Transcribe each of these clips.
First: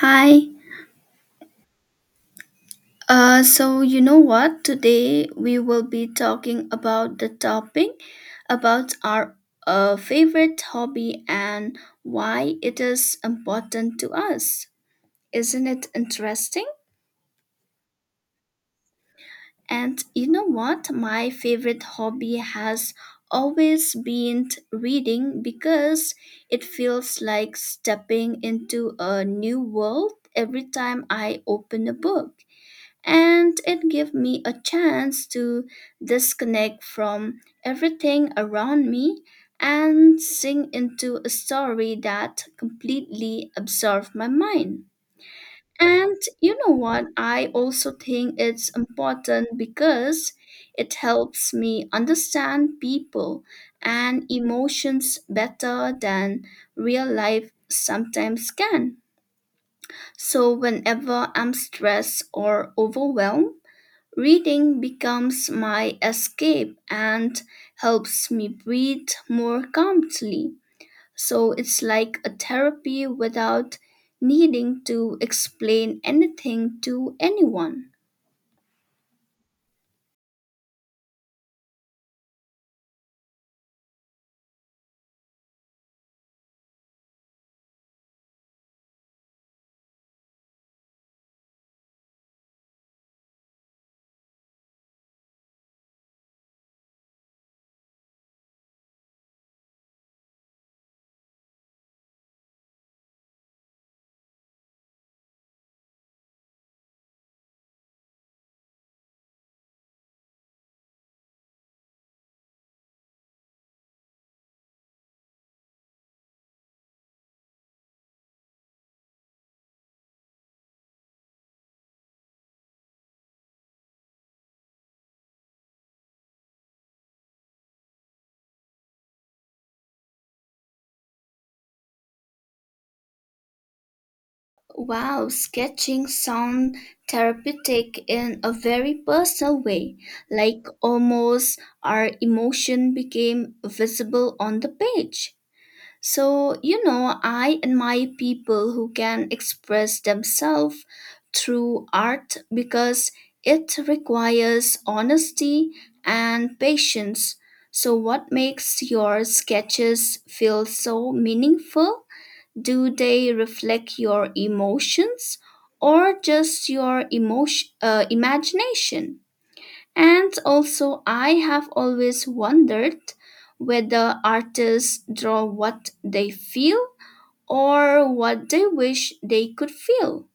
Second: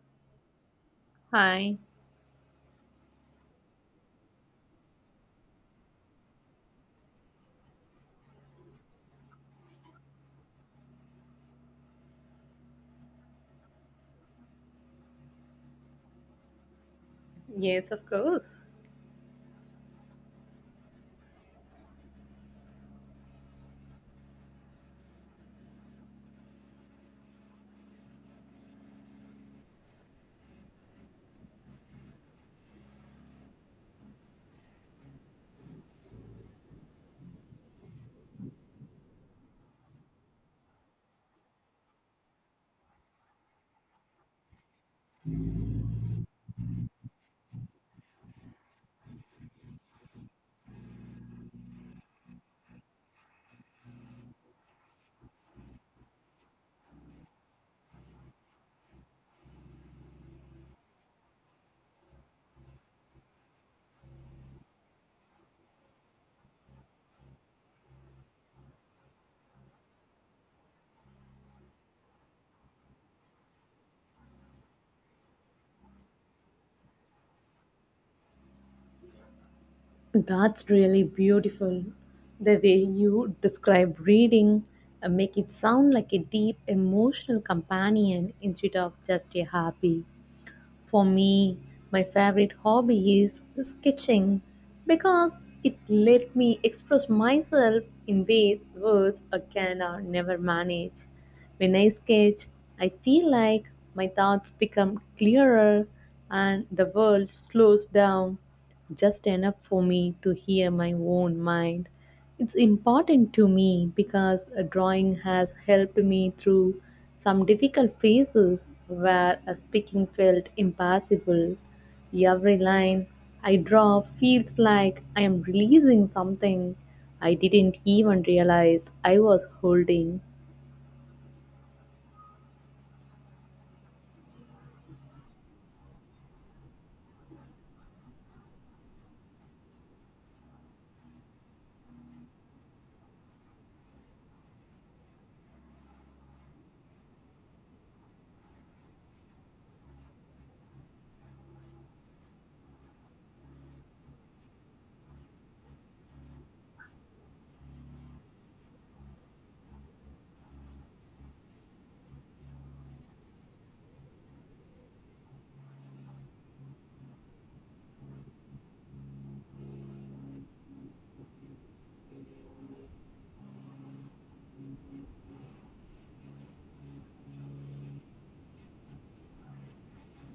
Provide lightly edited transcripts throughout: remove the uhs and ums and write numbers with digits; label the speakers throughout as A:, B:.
A: Hi.
B: Hi.
A: So you know what? Today we will be talking about the topic about our favorite hobby and why it is important to us. Isn't it interesting?
B: Yes, of course.
A: And you know what? My favorite hobby has always been reading because it feels like stepping into a new world every time I open a book. And it gave me a chance to disconnect from everything around me and sink into a story that completely absorbed my mind. And you know what? I also think it's important because it helps me understand people and emotions better than real life sometimes can. So, whenever I'm stressed or overwhelmed, reading becomes my escape and helps me breathe more calmly. So it's like a therapy without needing to explain anything to anyone.
B: That's really beautiful. The way you describe reading make it sound like a deep emotional companion instead of just a hobby. For me, my favorite hobby is sketching because it let me express myself in ways words can never manage. When I sketch, I feel like my thoughts become clearer and the world slows down just enough for me to hear my own mind. It's important to me because a drawing has helped me through some difficult phases where a speaking felt impossible. Every line I draw feels like I am releasing something I didn't even realize I was holding.
A: Wow, sketching sound therapeutic in a very personal way, like almost our emotion became visible on the page. So, you know, I admire people who can express themselves through art because it requires honesty and patience. So, what makes your sketches feel so meaningful? Do they reflect your emotions or just your imagination? And also, I have always wondered whether artists draw what they feel or what they wish they could feel.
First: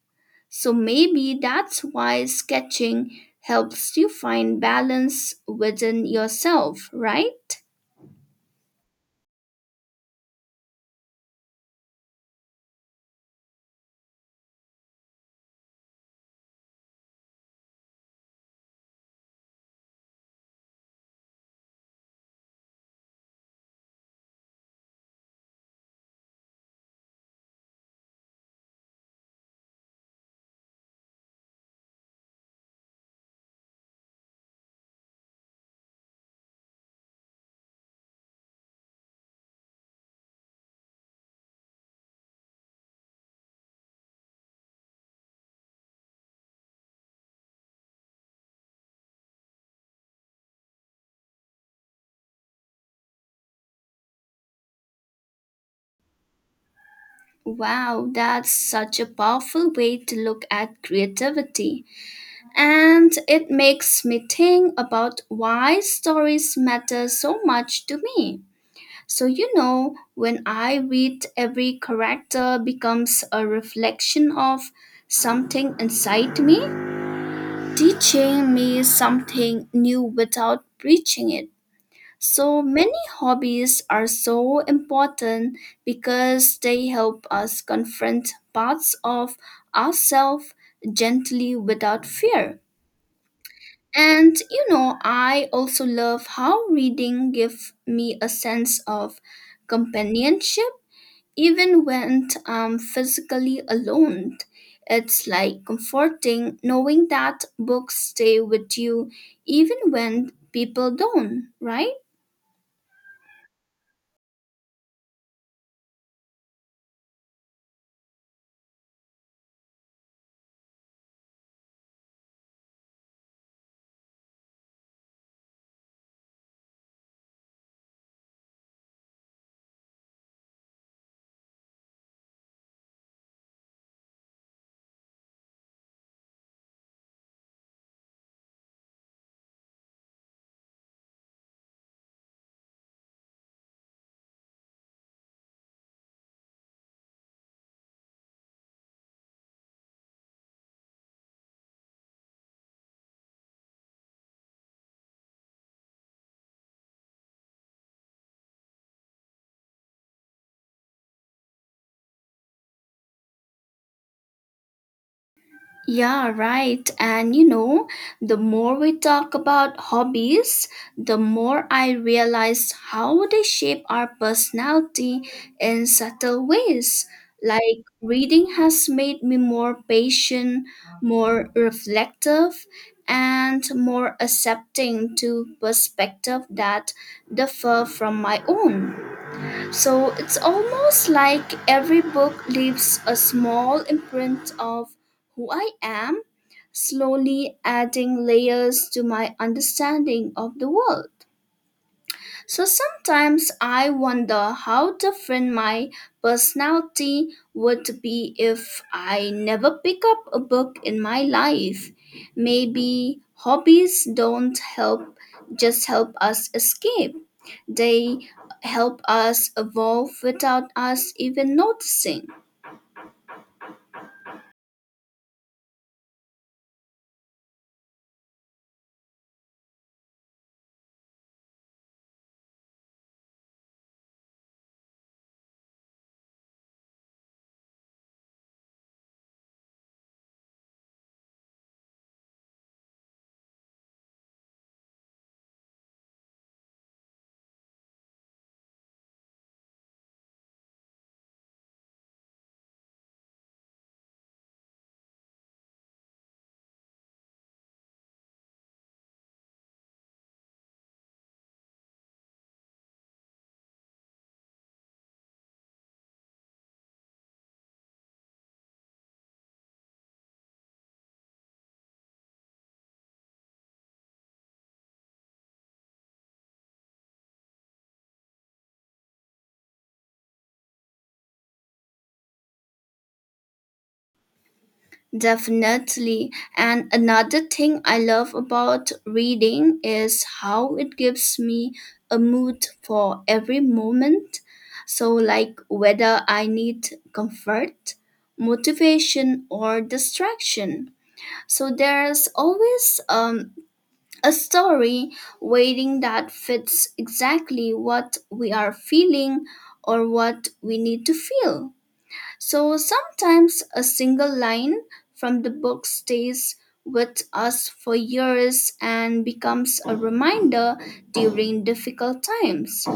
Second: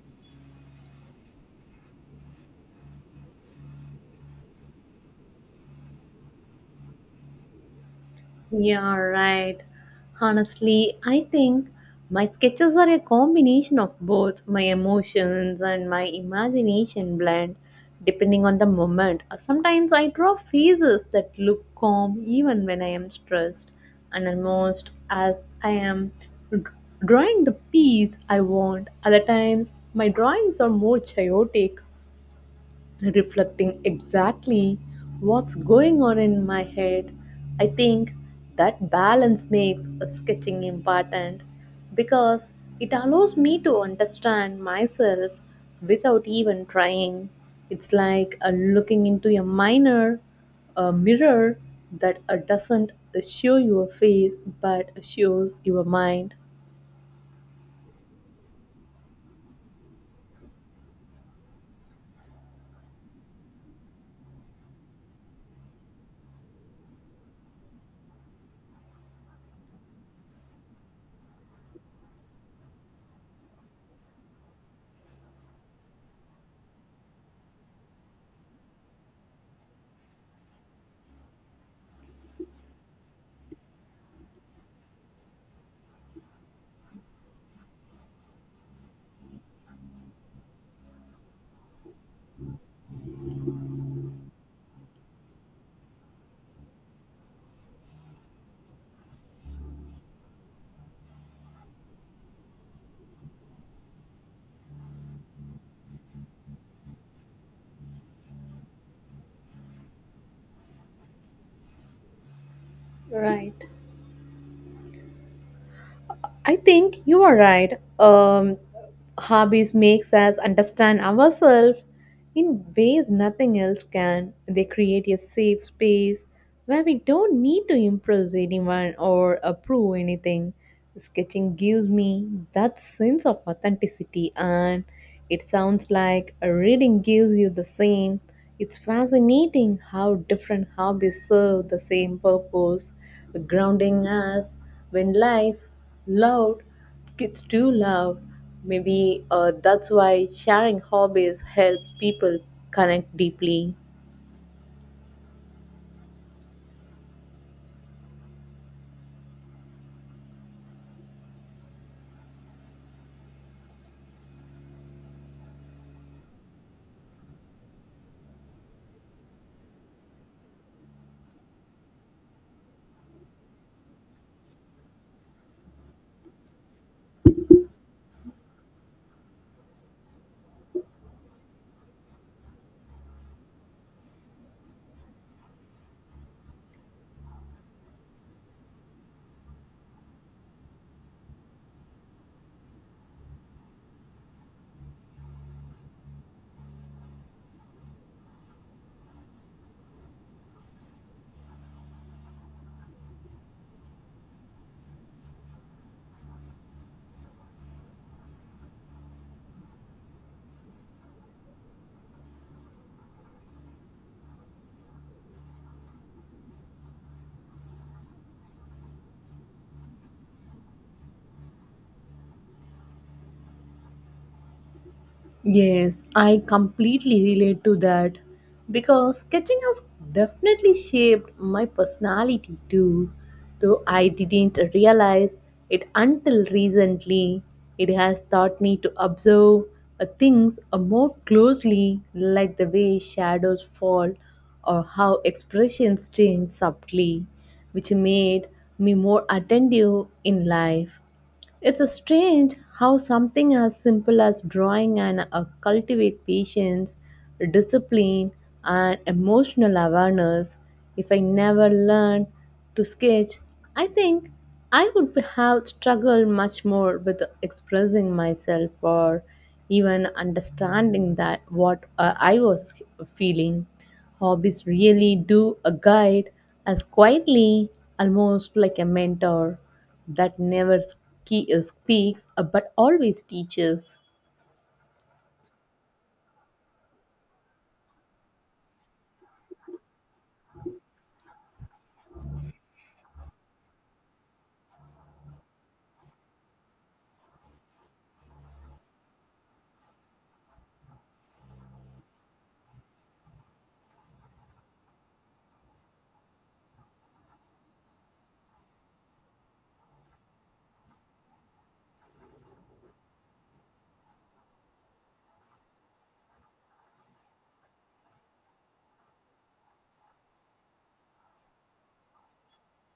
A: So maybe that's why sketching helps you find balance within yourself, right?
B: Yeah, right. Honestly, I think my sketches are a combination of both my emotions and my imagination blend, depending on the moment. Sometimes I draw faces that look calm even when I am stressed, and almost as I am d- drawing the piece I want. Other times, my drawings are more chaotic reflecting exactly what's going on in my head. I think that balance makes sketching important because it allows me to understand myself without even trying. It's like looking into a mirror that doesn't show your face but shows your mind.
A: Wow, that's such a powerful way to look at creativity. And it makes me think about why stories matter so much to me. So, you know, when I read, every character becomes a reflection of something inside me, teaching me something new without preaching it. So, many hobbies are so important because they help us confront parts of ourselves gently without fear. And you know, I also love how reading gives me a sense of companionship even when I'm physically alone. It's like comforting knowing that books stay with you even when people don't, right?
B: Right. I think you are right. Hobbies makes us understand ourselves in ways nothing else can. They create a safe space where we don't need to impress anyone or approve anything. Sketching gives me that sense of authenticity, and it sounds like reading gives you the same. It's fascinating how different hobbies serve the same purpose, grounding us when life, loud, gets too loud. Maybe that's why sharing hobbies helps people connect deeply.
A: Yeah, right. And you know, the more we talk about hobbies, the more I realize how they shape our personality in subtle ways. Like reading has made me more patient, more reflective, and more accepting to perspective that differ from my own. So it's almost like every book leaves a small imprint of who I am, slowly adding layers to my understanding of the world. So sometimes I wonder how different my personality would be if I never pick up a book in my life. Maybe hobbies don't help just help us escape. They help us evolve without us even noticing.
B: Yes, I completely relate to that because sketching has definitely shaped my personality too, though I didn't realize it until recently. It has taught me to observe things more closely, like the way shadows fall or how expressions change subtly, which made me more attentive in life. It's a strange how something as simple as drawing and cultivate patience, discipline, and emotional awareness. If I never learned to sketch, I think have struggled much more with expressing myself or even understanding that what I was feeling. Hobbies really do a guide as quietly, almost like a mentor that never speaks but always teaches.
A: Definitely. And another thing I love about reading is how it gives me a mood for every moment. So, like whether I need comfort, motivation, or distraction. So, there's always a story waiting that fits exactly what we are feeling or what we need to feel. So sometimes a single line from the book stays with us for years and becomes a reminder during difficult times.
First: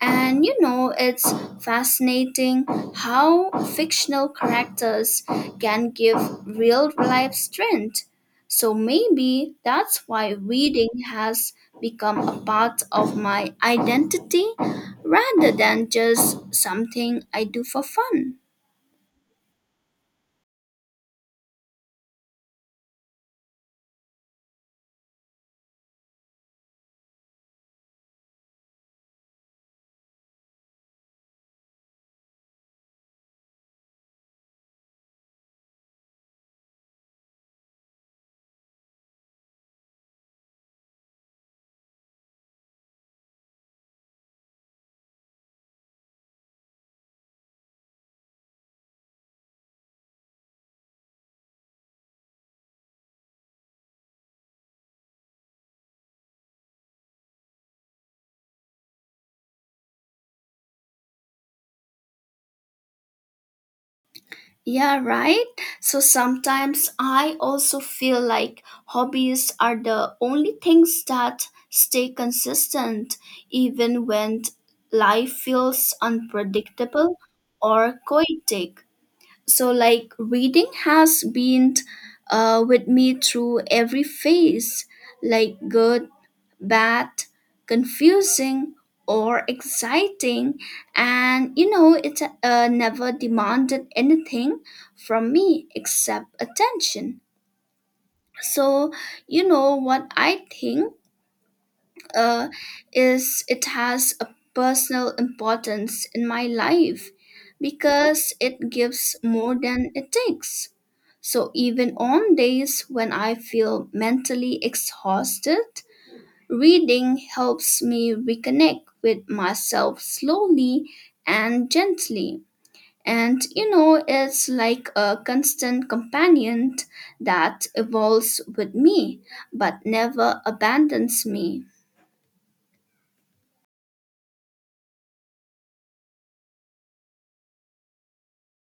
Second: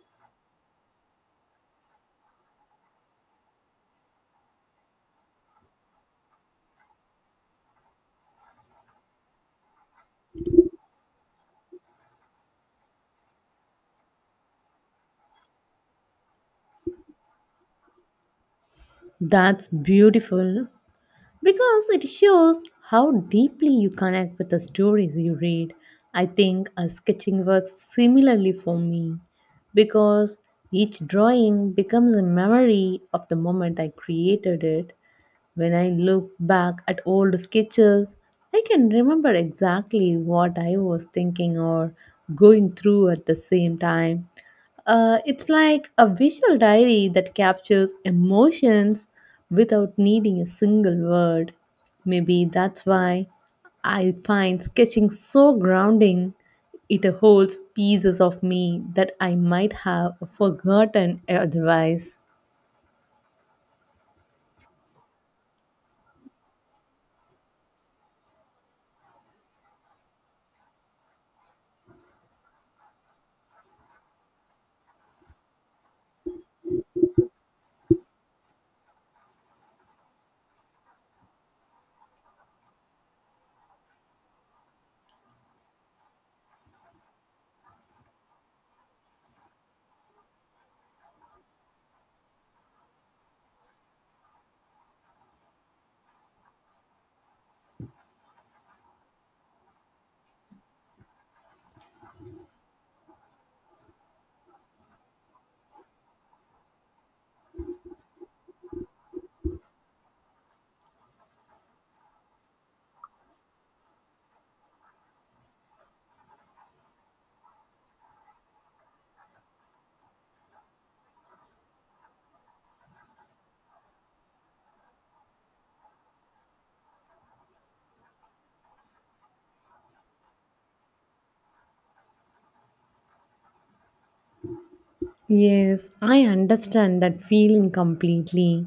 A: And you know, it's fascinating how fictional characters can give real life strength. So maybe that's why reading has become a part of my identity rather than just something I do for fun.
B: That's beautiful because it shows how deeply you connect with the stories you read. I think a sketching works similarly for me because each drawing becomes a memory of the moment I created it. When I look back at old sketches, I can remember exactly what I was thinking or going through at the same time. It's like a visual diary that captures emotions without needing a single word. Maybe that's why I find sketching so grounding. It holds pieces of me that I might have forgotten otherwise.
A: Yeah, right. So sometimes I also feel like hobbies are the only things that stay consistent even when life feels unpredictable or chaotic. So, like, reading has been with me through every phase, like good, bad, confusing, or exciting. And, you know, it never demanded anything from me except attention. So, you know what I think? uh, is it has a personal importance in my life because it gives more than it takes. So even on days when I feel mentally exhausted, reading helps me reconnect with myself slowly and gently. And you know, it's like a constant companion that evolves with me but never abandons me.
B: Yes, I understand that feeling completely.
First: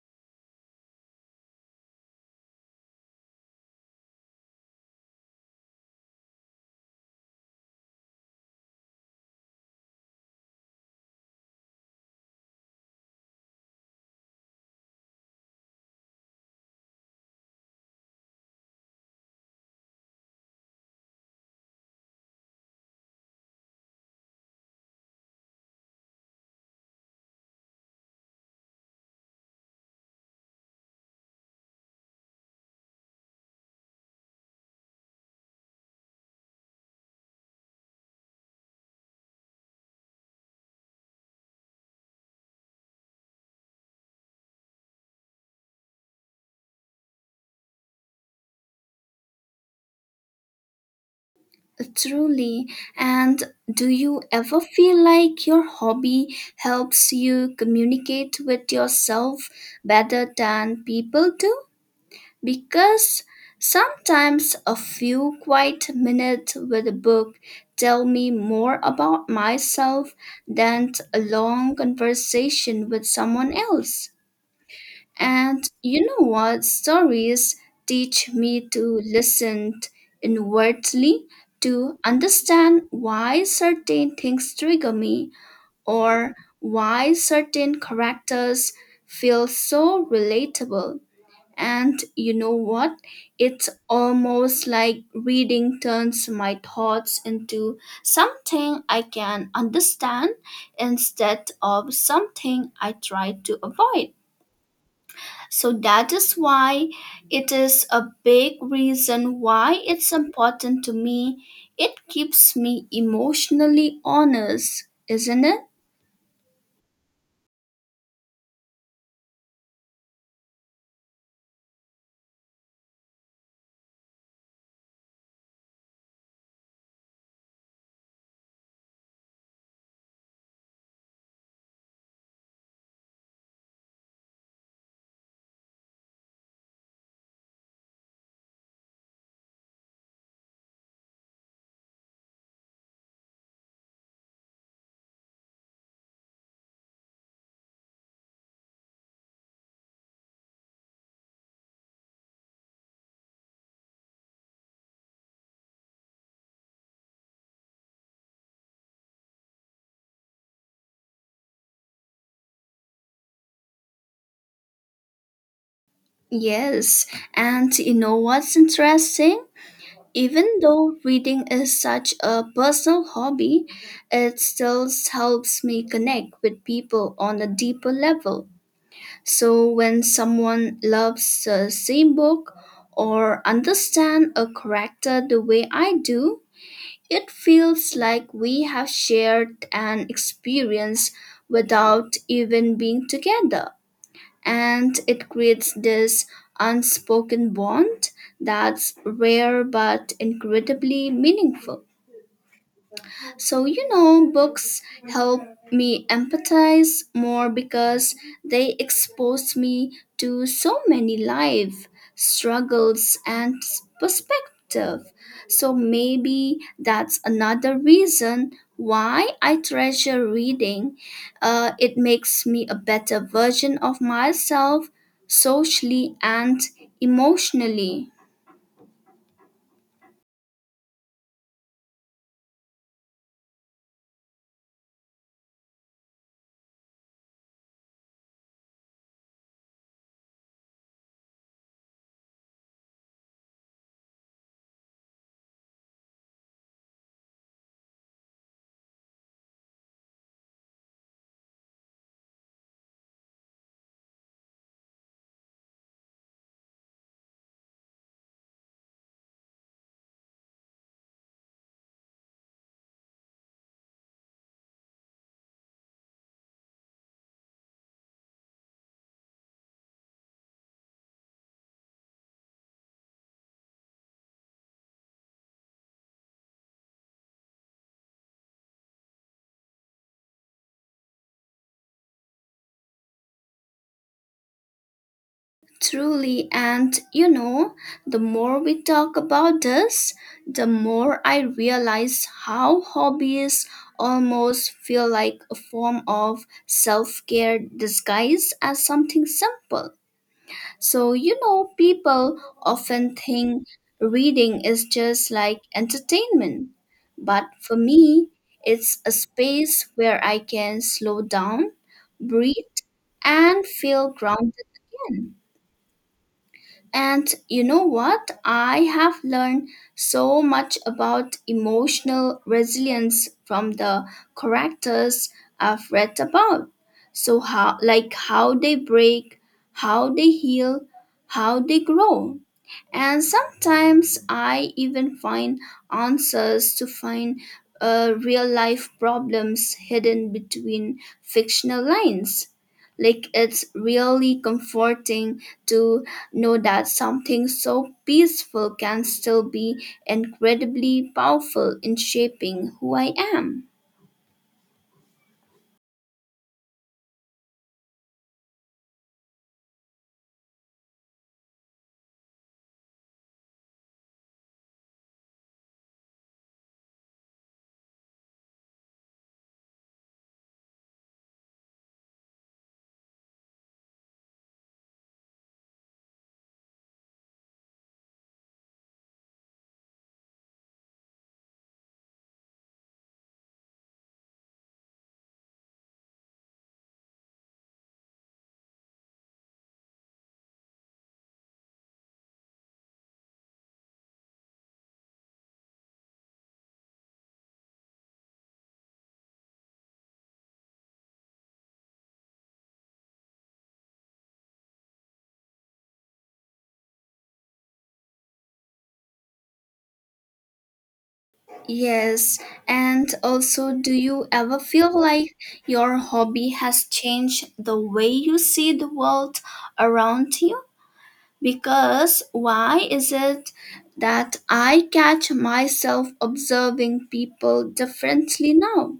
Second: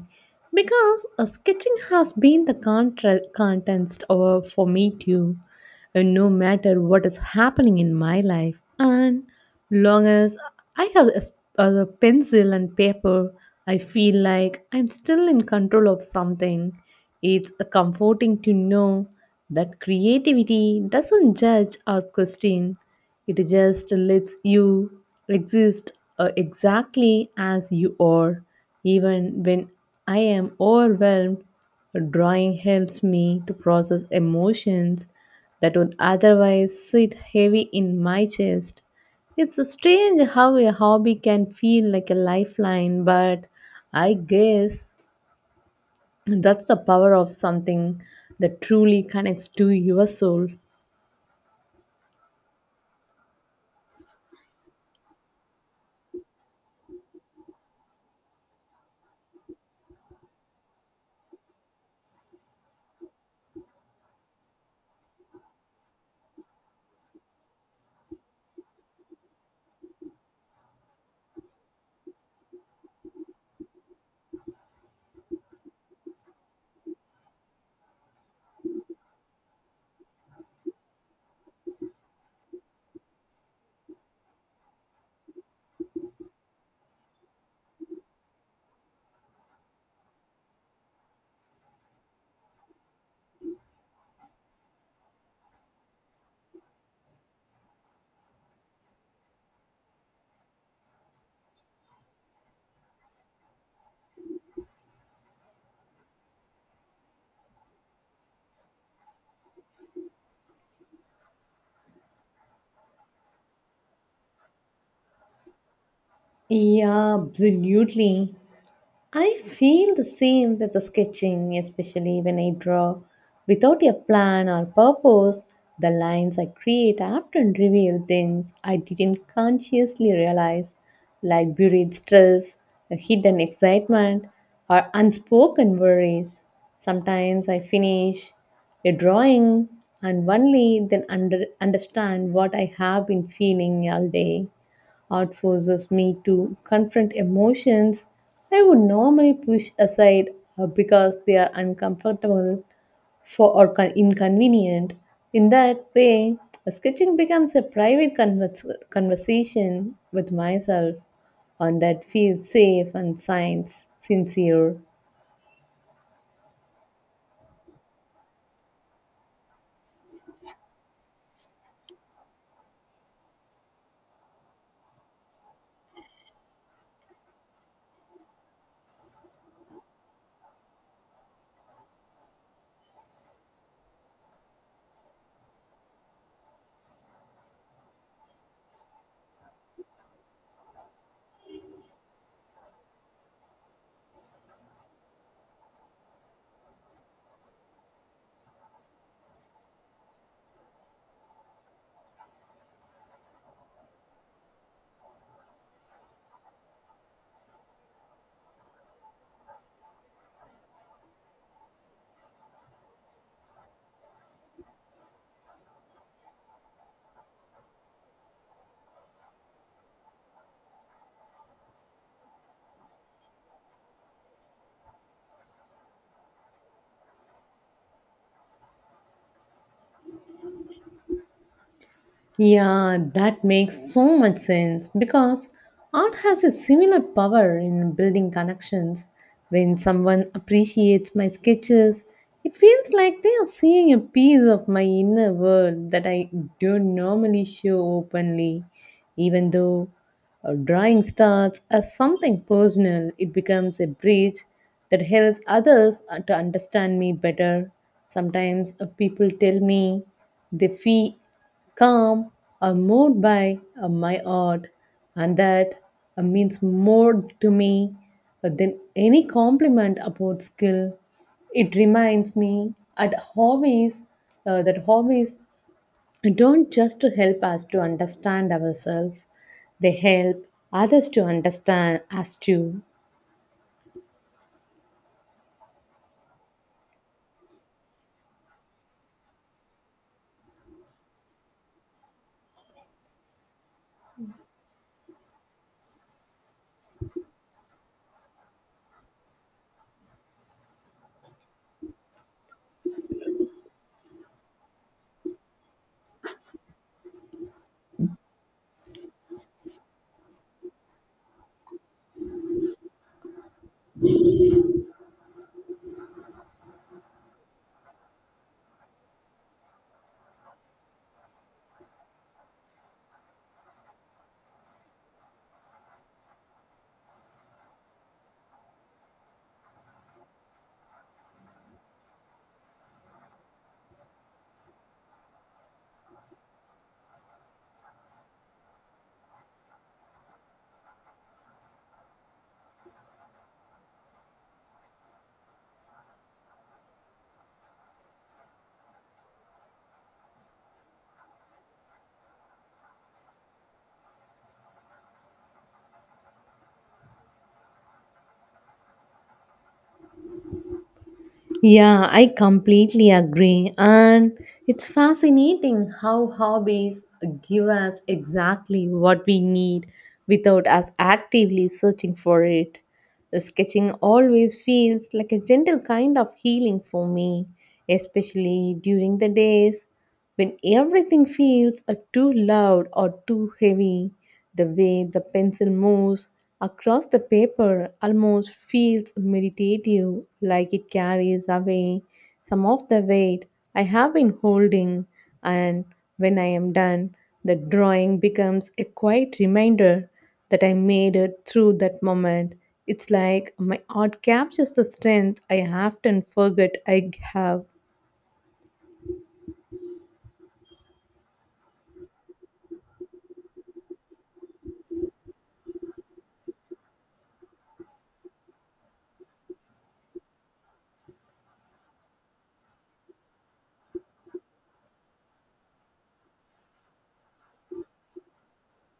B: Because sketching has been the contest for me too, no matter what is happening in my life. And long as I have a, s- a pencil and paper, I feel like I'm still in control of something. It's comforting to know that creativity doesn't judge or question. It just lets you exist exactly as you are. Even when I am overwhelmed, drawing helps me to process emotions that would otherwise sit heavy in my chest. It's strange how a hobby can feel like a lifeline, but I guess that's the power of something that truly connects to your soul.
A: Truly. And do you ever feel like your hobby helps you communicate with yourself better than people do? Because sometimes a few quiet minutes with a book tell me more about myself than a long conversation with someone else. And you know what? Stories teach me to listen inwardly, to understand why certain things trigger me or why certain characters feel so relatable. And you know what? It's almost like reading turns my thoughts into something I can understand instead of something I try to avoid. So that is why it is a big reason why it's important to me. It keeps me emotionally honest, isn't it?
B: Yeah, absolutely. I feel the same with the sketching, especially when I draw without a plan or purpose. The lines I create often reveal things I didn't consciously realize, like buried stress, a hidden excitement, or unspoken worries. Sometimes I finish a drawing and only then understand what I have been feeling all day. Art forces me to confront emotions I would normally push aside because they are uncomfortable inconvenient. In that way, sketching becomes a private conversation with myself, and that feels safe and science sincere.
A: Yes. And you know what's interesting? Even though reading is such a personal hobby, it still helps me connect with people on a deeper level. So when someone loves the same book or understand a character the way I do, it feels like we have shared an experience without even being together. And it creates this unspoken bond that's rare but incredibly meaningful. So, you know, books help me empathize more because they expose me to so many life struggles and perspective. So, maybe that's another reason why I treasure reading. It makes me a better version of myself socially and emotionally.
B: Yeah, that makes so much sense because art has a similar power in building connections. When someone appreciates my sketches, it feels like they are seeing a piece of my inner world that I don't normally show openly. Even though a drawing starts as something personal, it becomes a bridge that helps others to understand me better. Sometimes people tell me they feel calm or moved by my art, and that means more to me than any compliment about skill. It reminds me at hobbies, that hobbies don't just help us to understand ourselves, they help others to understand us too.
A: Truly, and you know, the more we talk about this, the more I realize how hobbies almost feel like a form of self care disguised as something simple. So, you know, people often think reading is just like entertainment, but for me, it's a space where I can slow down, breathe, and feel grounded again. And you know what? I have learned so much about emotional resilience from the characters I've read about. So how like how they break, how they heal, how they grow. And sometimes I even find answers to find real life problems hidden between fictional lines. Like it's really comforting to know that something so peaceful can still be incredibly powerful in shaping who I am.
B: Yeah, I completely agree. And it's fascinating how hobbies give us exactly what we need without us actively searching for it. The sketching always feels like a gentle kind of healing for me, especially during the days. When everything feels too loud or too heavy, the way the pencil moves across the paper almost feels meditative, like it carries away some of the weight I have been holding. And when I am done, the drawing becomes a quiet reminder that I made it through that moment. It's like my art captures the strength I often forget I have.
A: Yes, and also, do you ever feel like your hobby has changed the way you see the world around you? Because why is it that I catch myself observing people differently now?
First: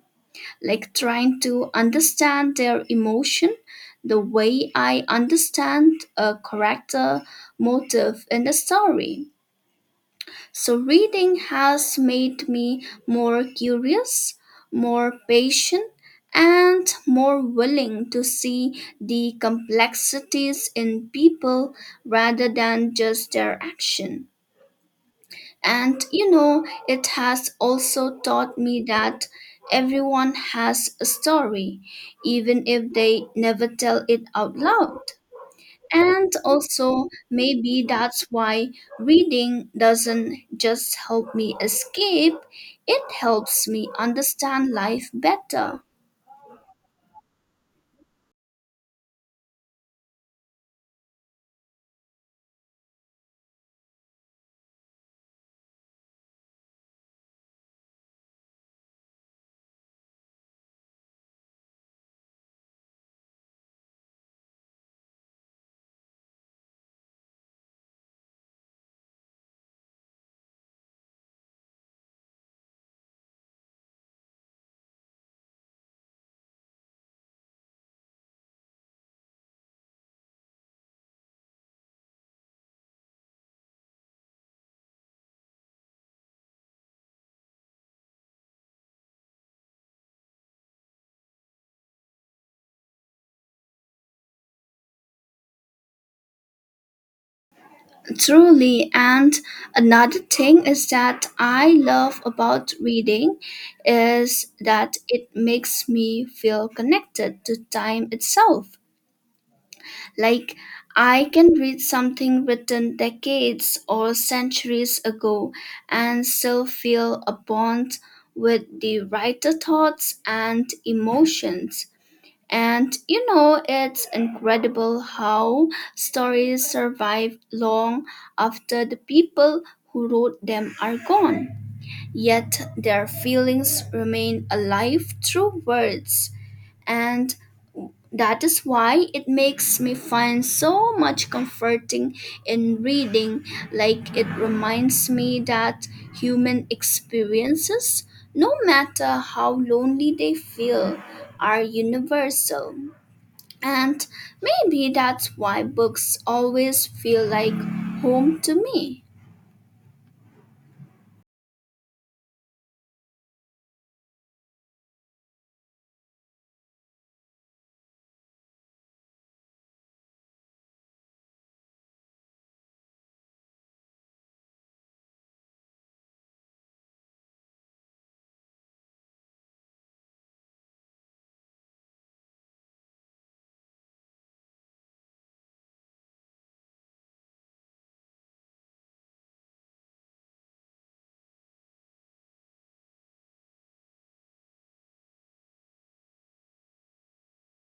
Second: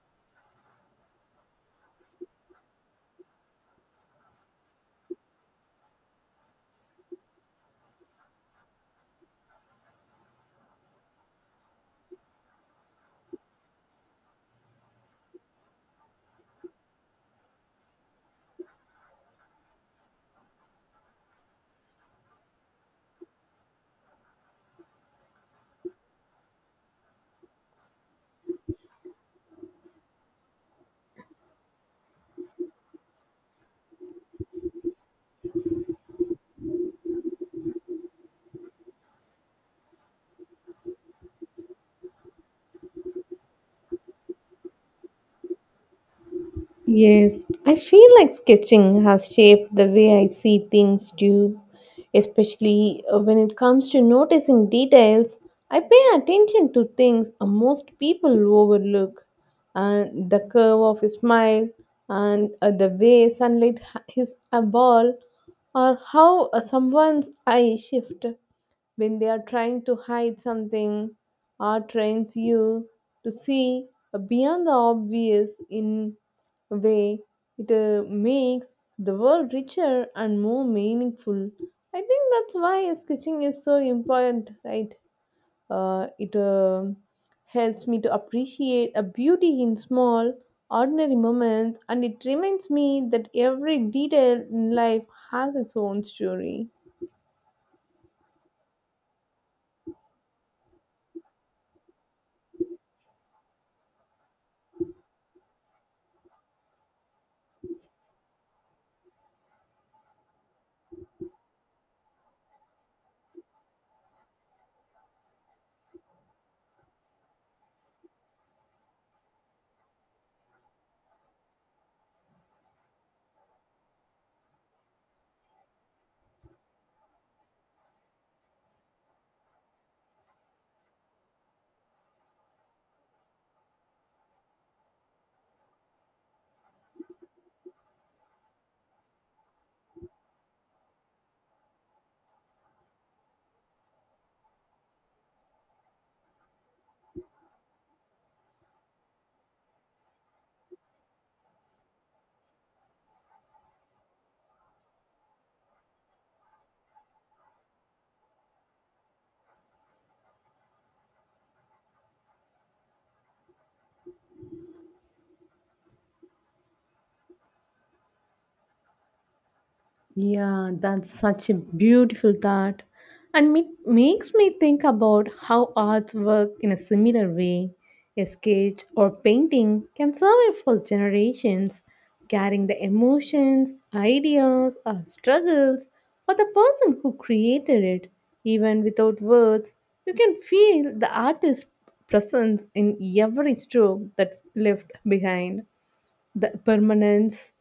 A: Like trying to understand their emotion the way I understand a character motive in a story. So, reading has made me more curious, more patient, and more willing to see the complexities in people rather than just their action. And you know, it has also taught me that everyone has a story, even if they never tell it out loud. And also, maybe that's why reading doesn't just help me escape, it helps me understand life better.
B: Yes, I feel like sketching has shaped the way I see things too, especially when it comes to noticing details. I pay attention to things most people overlook, and the curve of a smile, and the way sunlight hits a ball, or how someone's eye shift when they are trying to hide something. Art trains you to see beyond the obvious in a way it makes the world richer and more meaningful. I think that's why sketching is so important, right? It helps me to appreciate a beauty in small, ordinary moments, and it reminds me that every detail in life has its own story.
A: Truly, and another thing is that I love about reading is that it makes me feel connected to time itself. Like I can read something written decades or centuries ago and still feel a bond with the writer thoughts and emotions. And you know, it's incredible how stories survive long after the people who wrote them are gone. Yet their feelings remain alive through words. And that is why it makes me find so much comforting in reading. Like it reminds me that human experiences, no matter how lonely they feel, are universal. And maybe that's why books always feel like home to me.
B: Yeah, that's such a beautiful thought. And it makes me think about how arts work in a similar way. A sketch or painting can survive for generations, carrying the emotions, ideas, or struggles of the person who created it. Even without words, you can feel the artist's presence in every stroke that left behind. The permanence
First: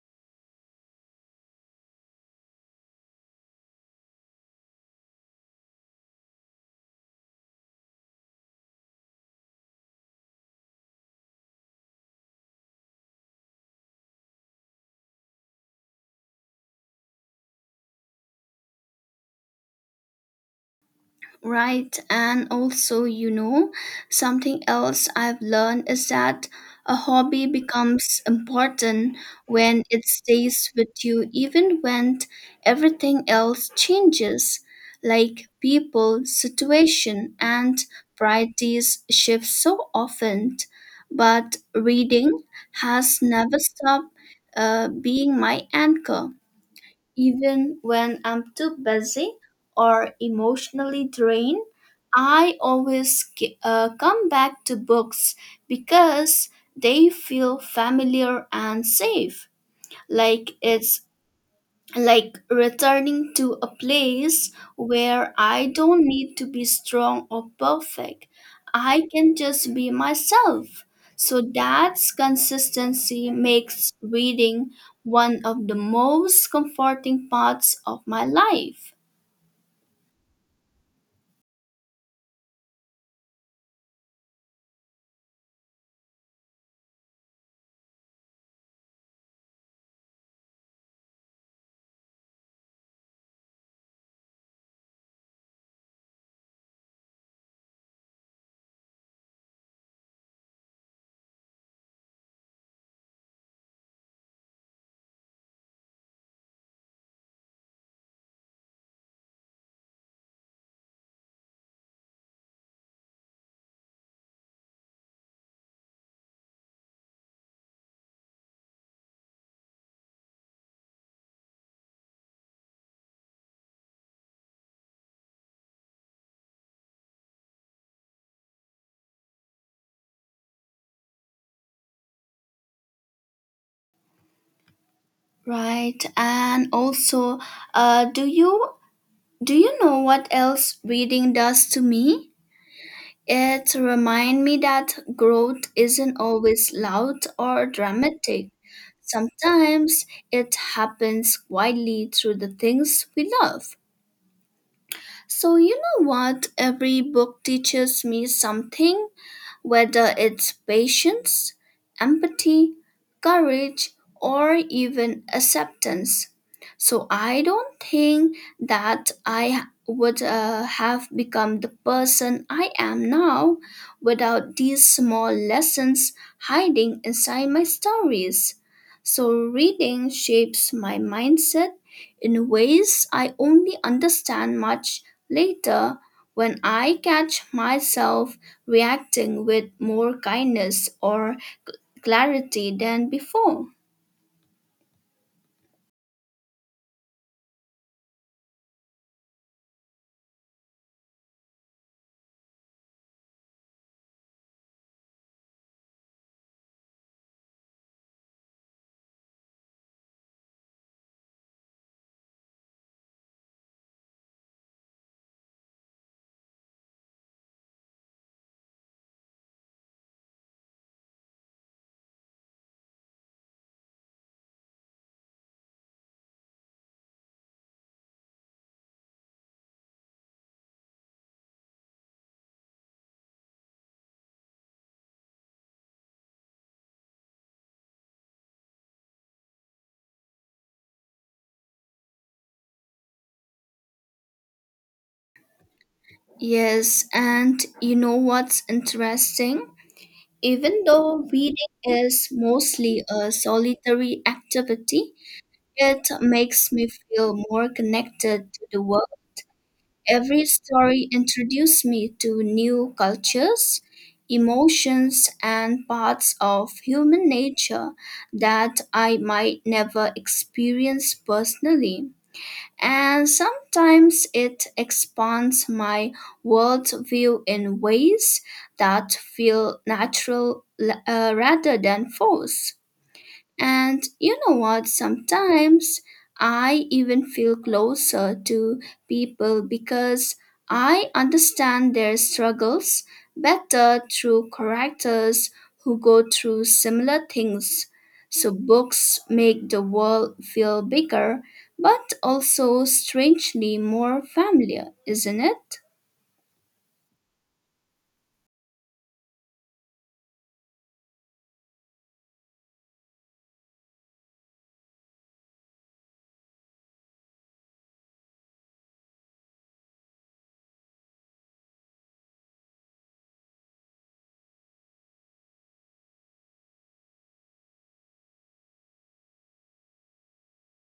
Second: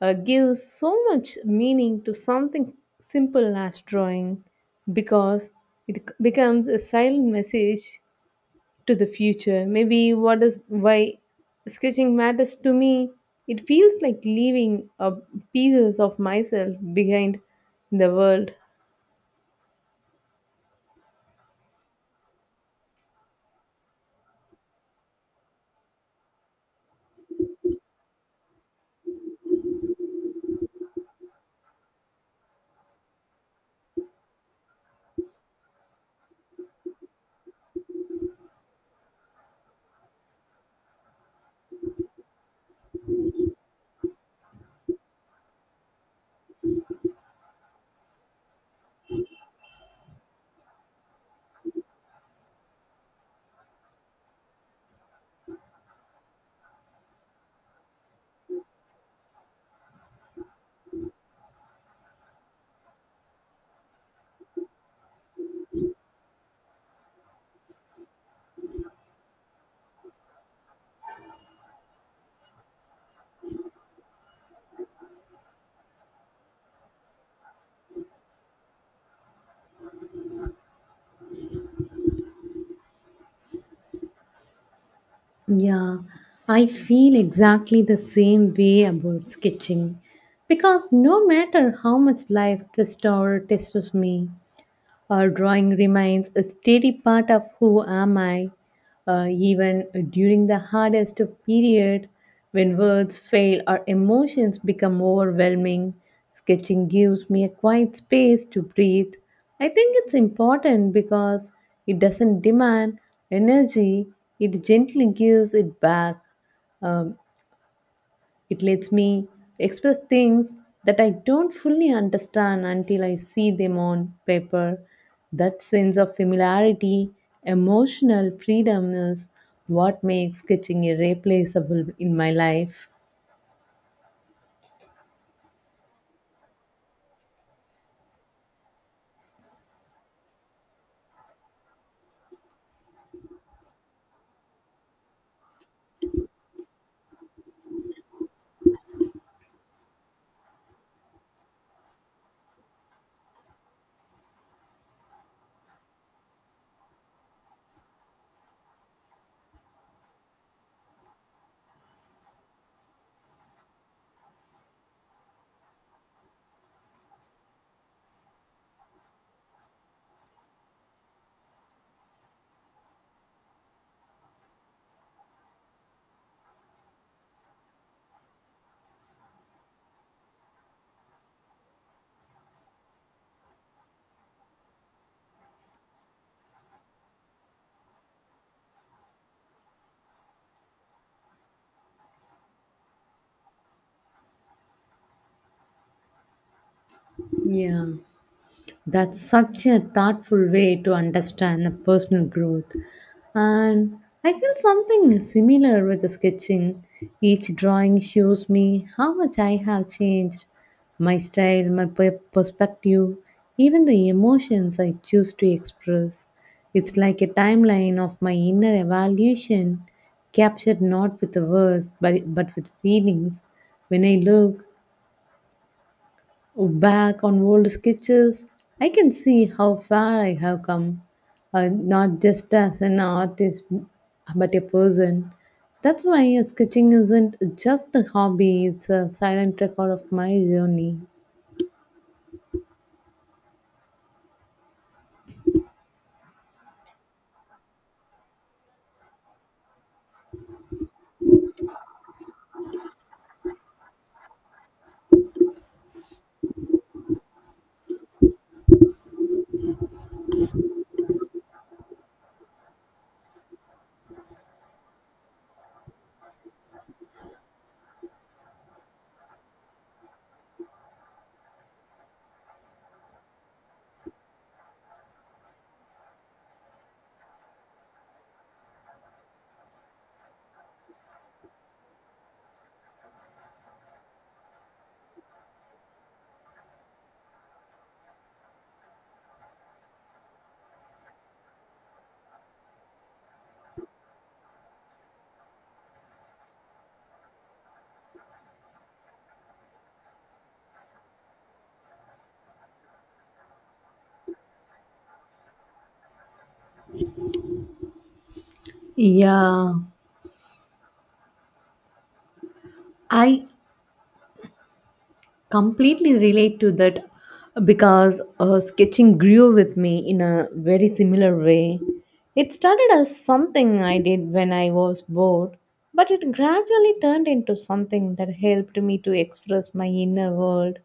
B: gives so much meaning to something simple as drawing because becomes a silent message to the future. Maybe what is why sketching matters to me. It feels like leaving pieces of myself behind in the world.
A: Right, and also, you know, something else I've learned is that a hobby becomes important when it stays with you, even when everything else changes, like people, situation, and priorities shift so often. But reading has never stopped being my anchor. Even when I'm too busy or emotionally drained, I always come back to books because they feel familiar and safe, like it's like returning to a place where I don't need to be strong or perfect. I can just be myself. So that's consistency makes reading one of the most comforting parts of my life.
B: Yeah, I feel exactly the same way about sketching because no matter how much life twists or tests me, drawing remains a steady part of who am I, even during the hardest period when words fail or emotions become overwhelming. Sketching gives me a quiet space to breathe. I think it's important because it doesn't demand energy, it gently gives it back. Um, it lets me express things that I don't fully understand until I see them on paper. That sense of familiarity, emotional freedom is what makes sketching irreplaceable in my life.
A: Right. And also, uh, do you do you know what else reading does to me? It reminds me that growth isn't always loud or dramatic. Sometimes it happens quietly through the things we love. So, you know what? Every book teaches me something, whether it's patience, empathy, courage, or even acceptance. So I don't think that I would have become the person I am now without these small lessons hiding inside my stories. So reading shapes my mindset in ways I only understand much later when I catch myself reacting with more kindness or cl- clarity than before.
B: Yeah. That's such a thoughtful way to understand a personal growth. And I feel something similar with the sketching. Each drawing shows me how much I have changed my style, my perspective, even the emotions I choose to express. It's like a timeline of my inner evaluation, captured not with the words but with feelings. When I look back on old sketches, I can see how far I have come, not just as an artist, but a person. That's why sketching isn't just a hobby, it's a silent record of my journey.
A: Yes, and you know what's interesting? Even though reading is mostly a solitary activity, it makes me feel more connected to the world. Every story introduced me to new cultures, emotions, and parts of human nature that I might never experience personally. And sometimes it expands my worldview in ways that feel natural rather than forced. And you know what? Sometimes I even feel closer to people because I understand their struggles better through characters who go through similar things. So books make the world feel bigger, but also strangely more familiar, isn't it?
B: Yeah, I completely relate to that because sketching grew with me in a very similar way. It started as something I did when I was bored, but it gradually turned into something that helped me to express my inner world.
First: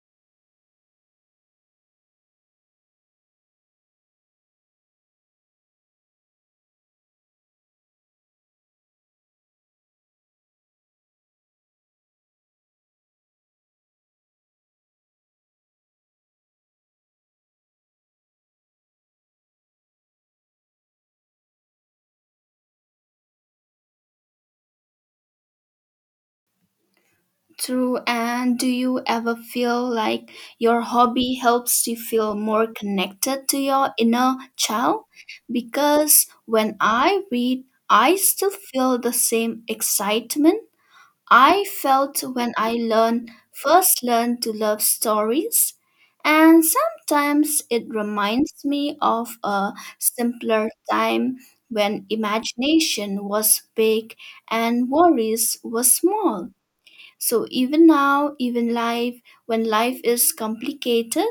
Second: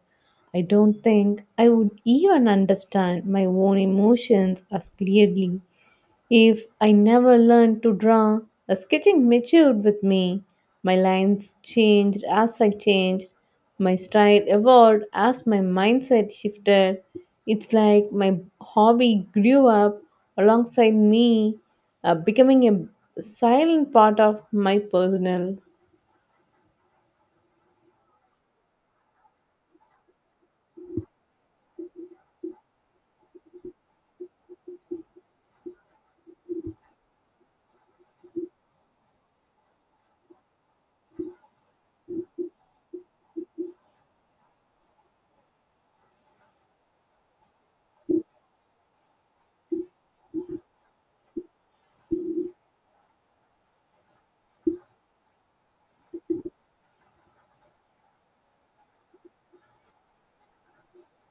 B: I don't think I would even understand my own emotions as clearly if I never learned to draw, the sketching matured with me. My lines changed as I changed. My style evolved as my mindset shifted. It's like my hobby grew up alongside me, becoming a silent part of my personal.
A: True. And do you ever feel like your hobby helps you feel more connected to your inner child? Because when I read, I still feel the same excitement I felt when I learned first learned to love stories. And sometimes it reminds me of a simpler time when imagination was big and worries were small. So even now, when life is complicated,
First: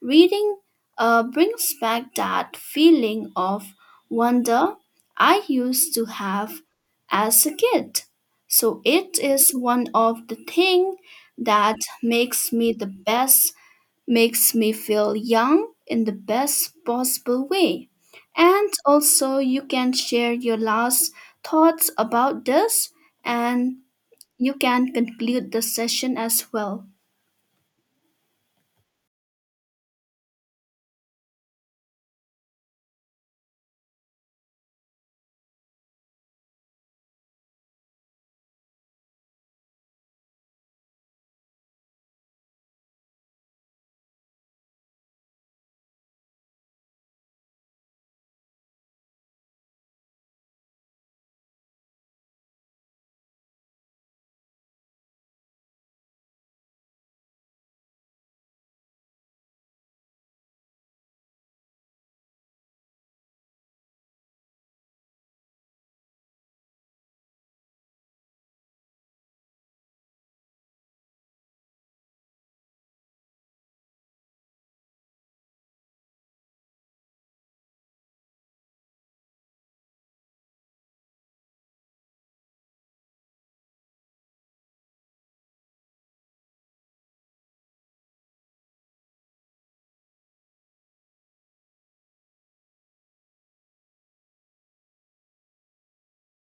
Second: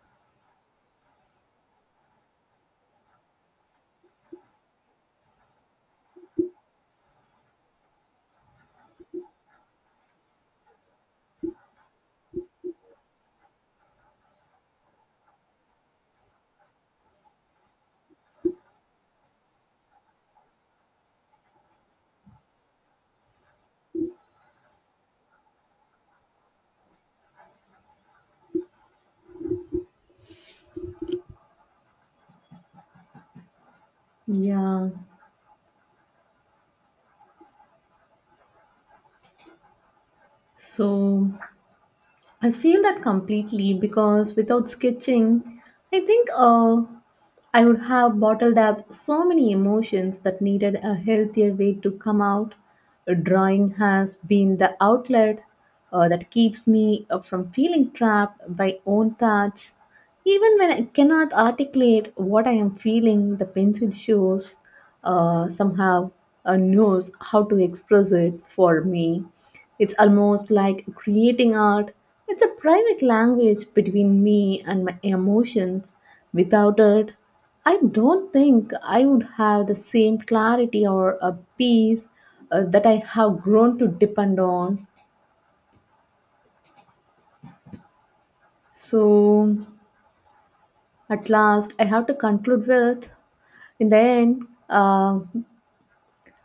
A: reading brings back that feeling of wonder I used to have as a kid. So it is one of the thing that makes me the best, makes me feel young in the best possible way. And also you can share your last thoughts about this and you can conclude the session as well.
B: Yeah. So I feel that completely because without sketching, I think I would have bottled up so many emotions that needed a healthier way to come out. Drawing has been the outlet that keeps me from feeling trapped by own thoughts. Even when I cannot articulate what I am feeling, the pencil shows somehow knows how to express it for me. It's almost like creating art. It's a private language between me and my emotions. Without it, I don't think I would have the same clarity or a peace that I have grown to depend on. So, at last, I have to conclude with in the end,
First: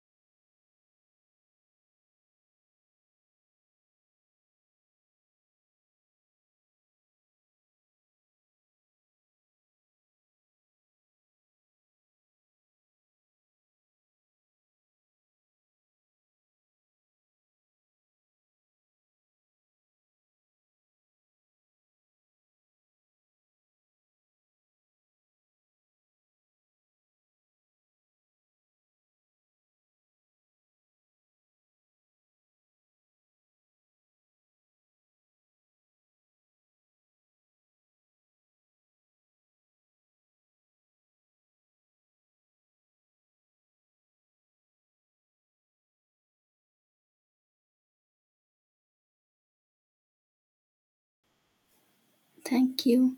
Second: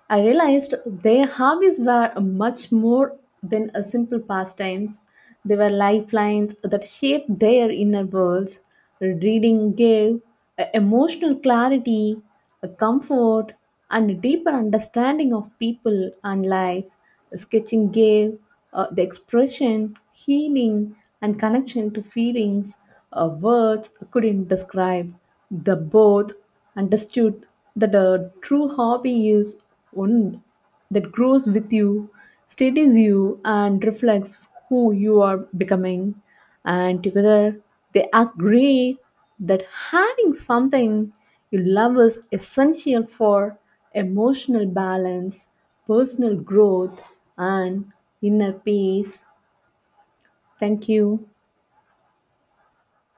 B: I realized their hobbies were much more than a simple pastimes. They were lifelines that shaped their inner worlds. Reading gave emotional clarity, a comfort, and a deeper understanding of people and life. Sketching gave the expression, healing, and connection to feelings words couldn't describe. The both understood that a true hobby is one that grows with you, steadies you, and reflects who you are becoming. And together, they agree that having something you love is essential for emotional balance, personal growth, and inner peace. Thank you.
A: Thank you.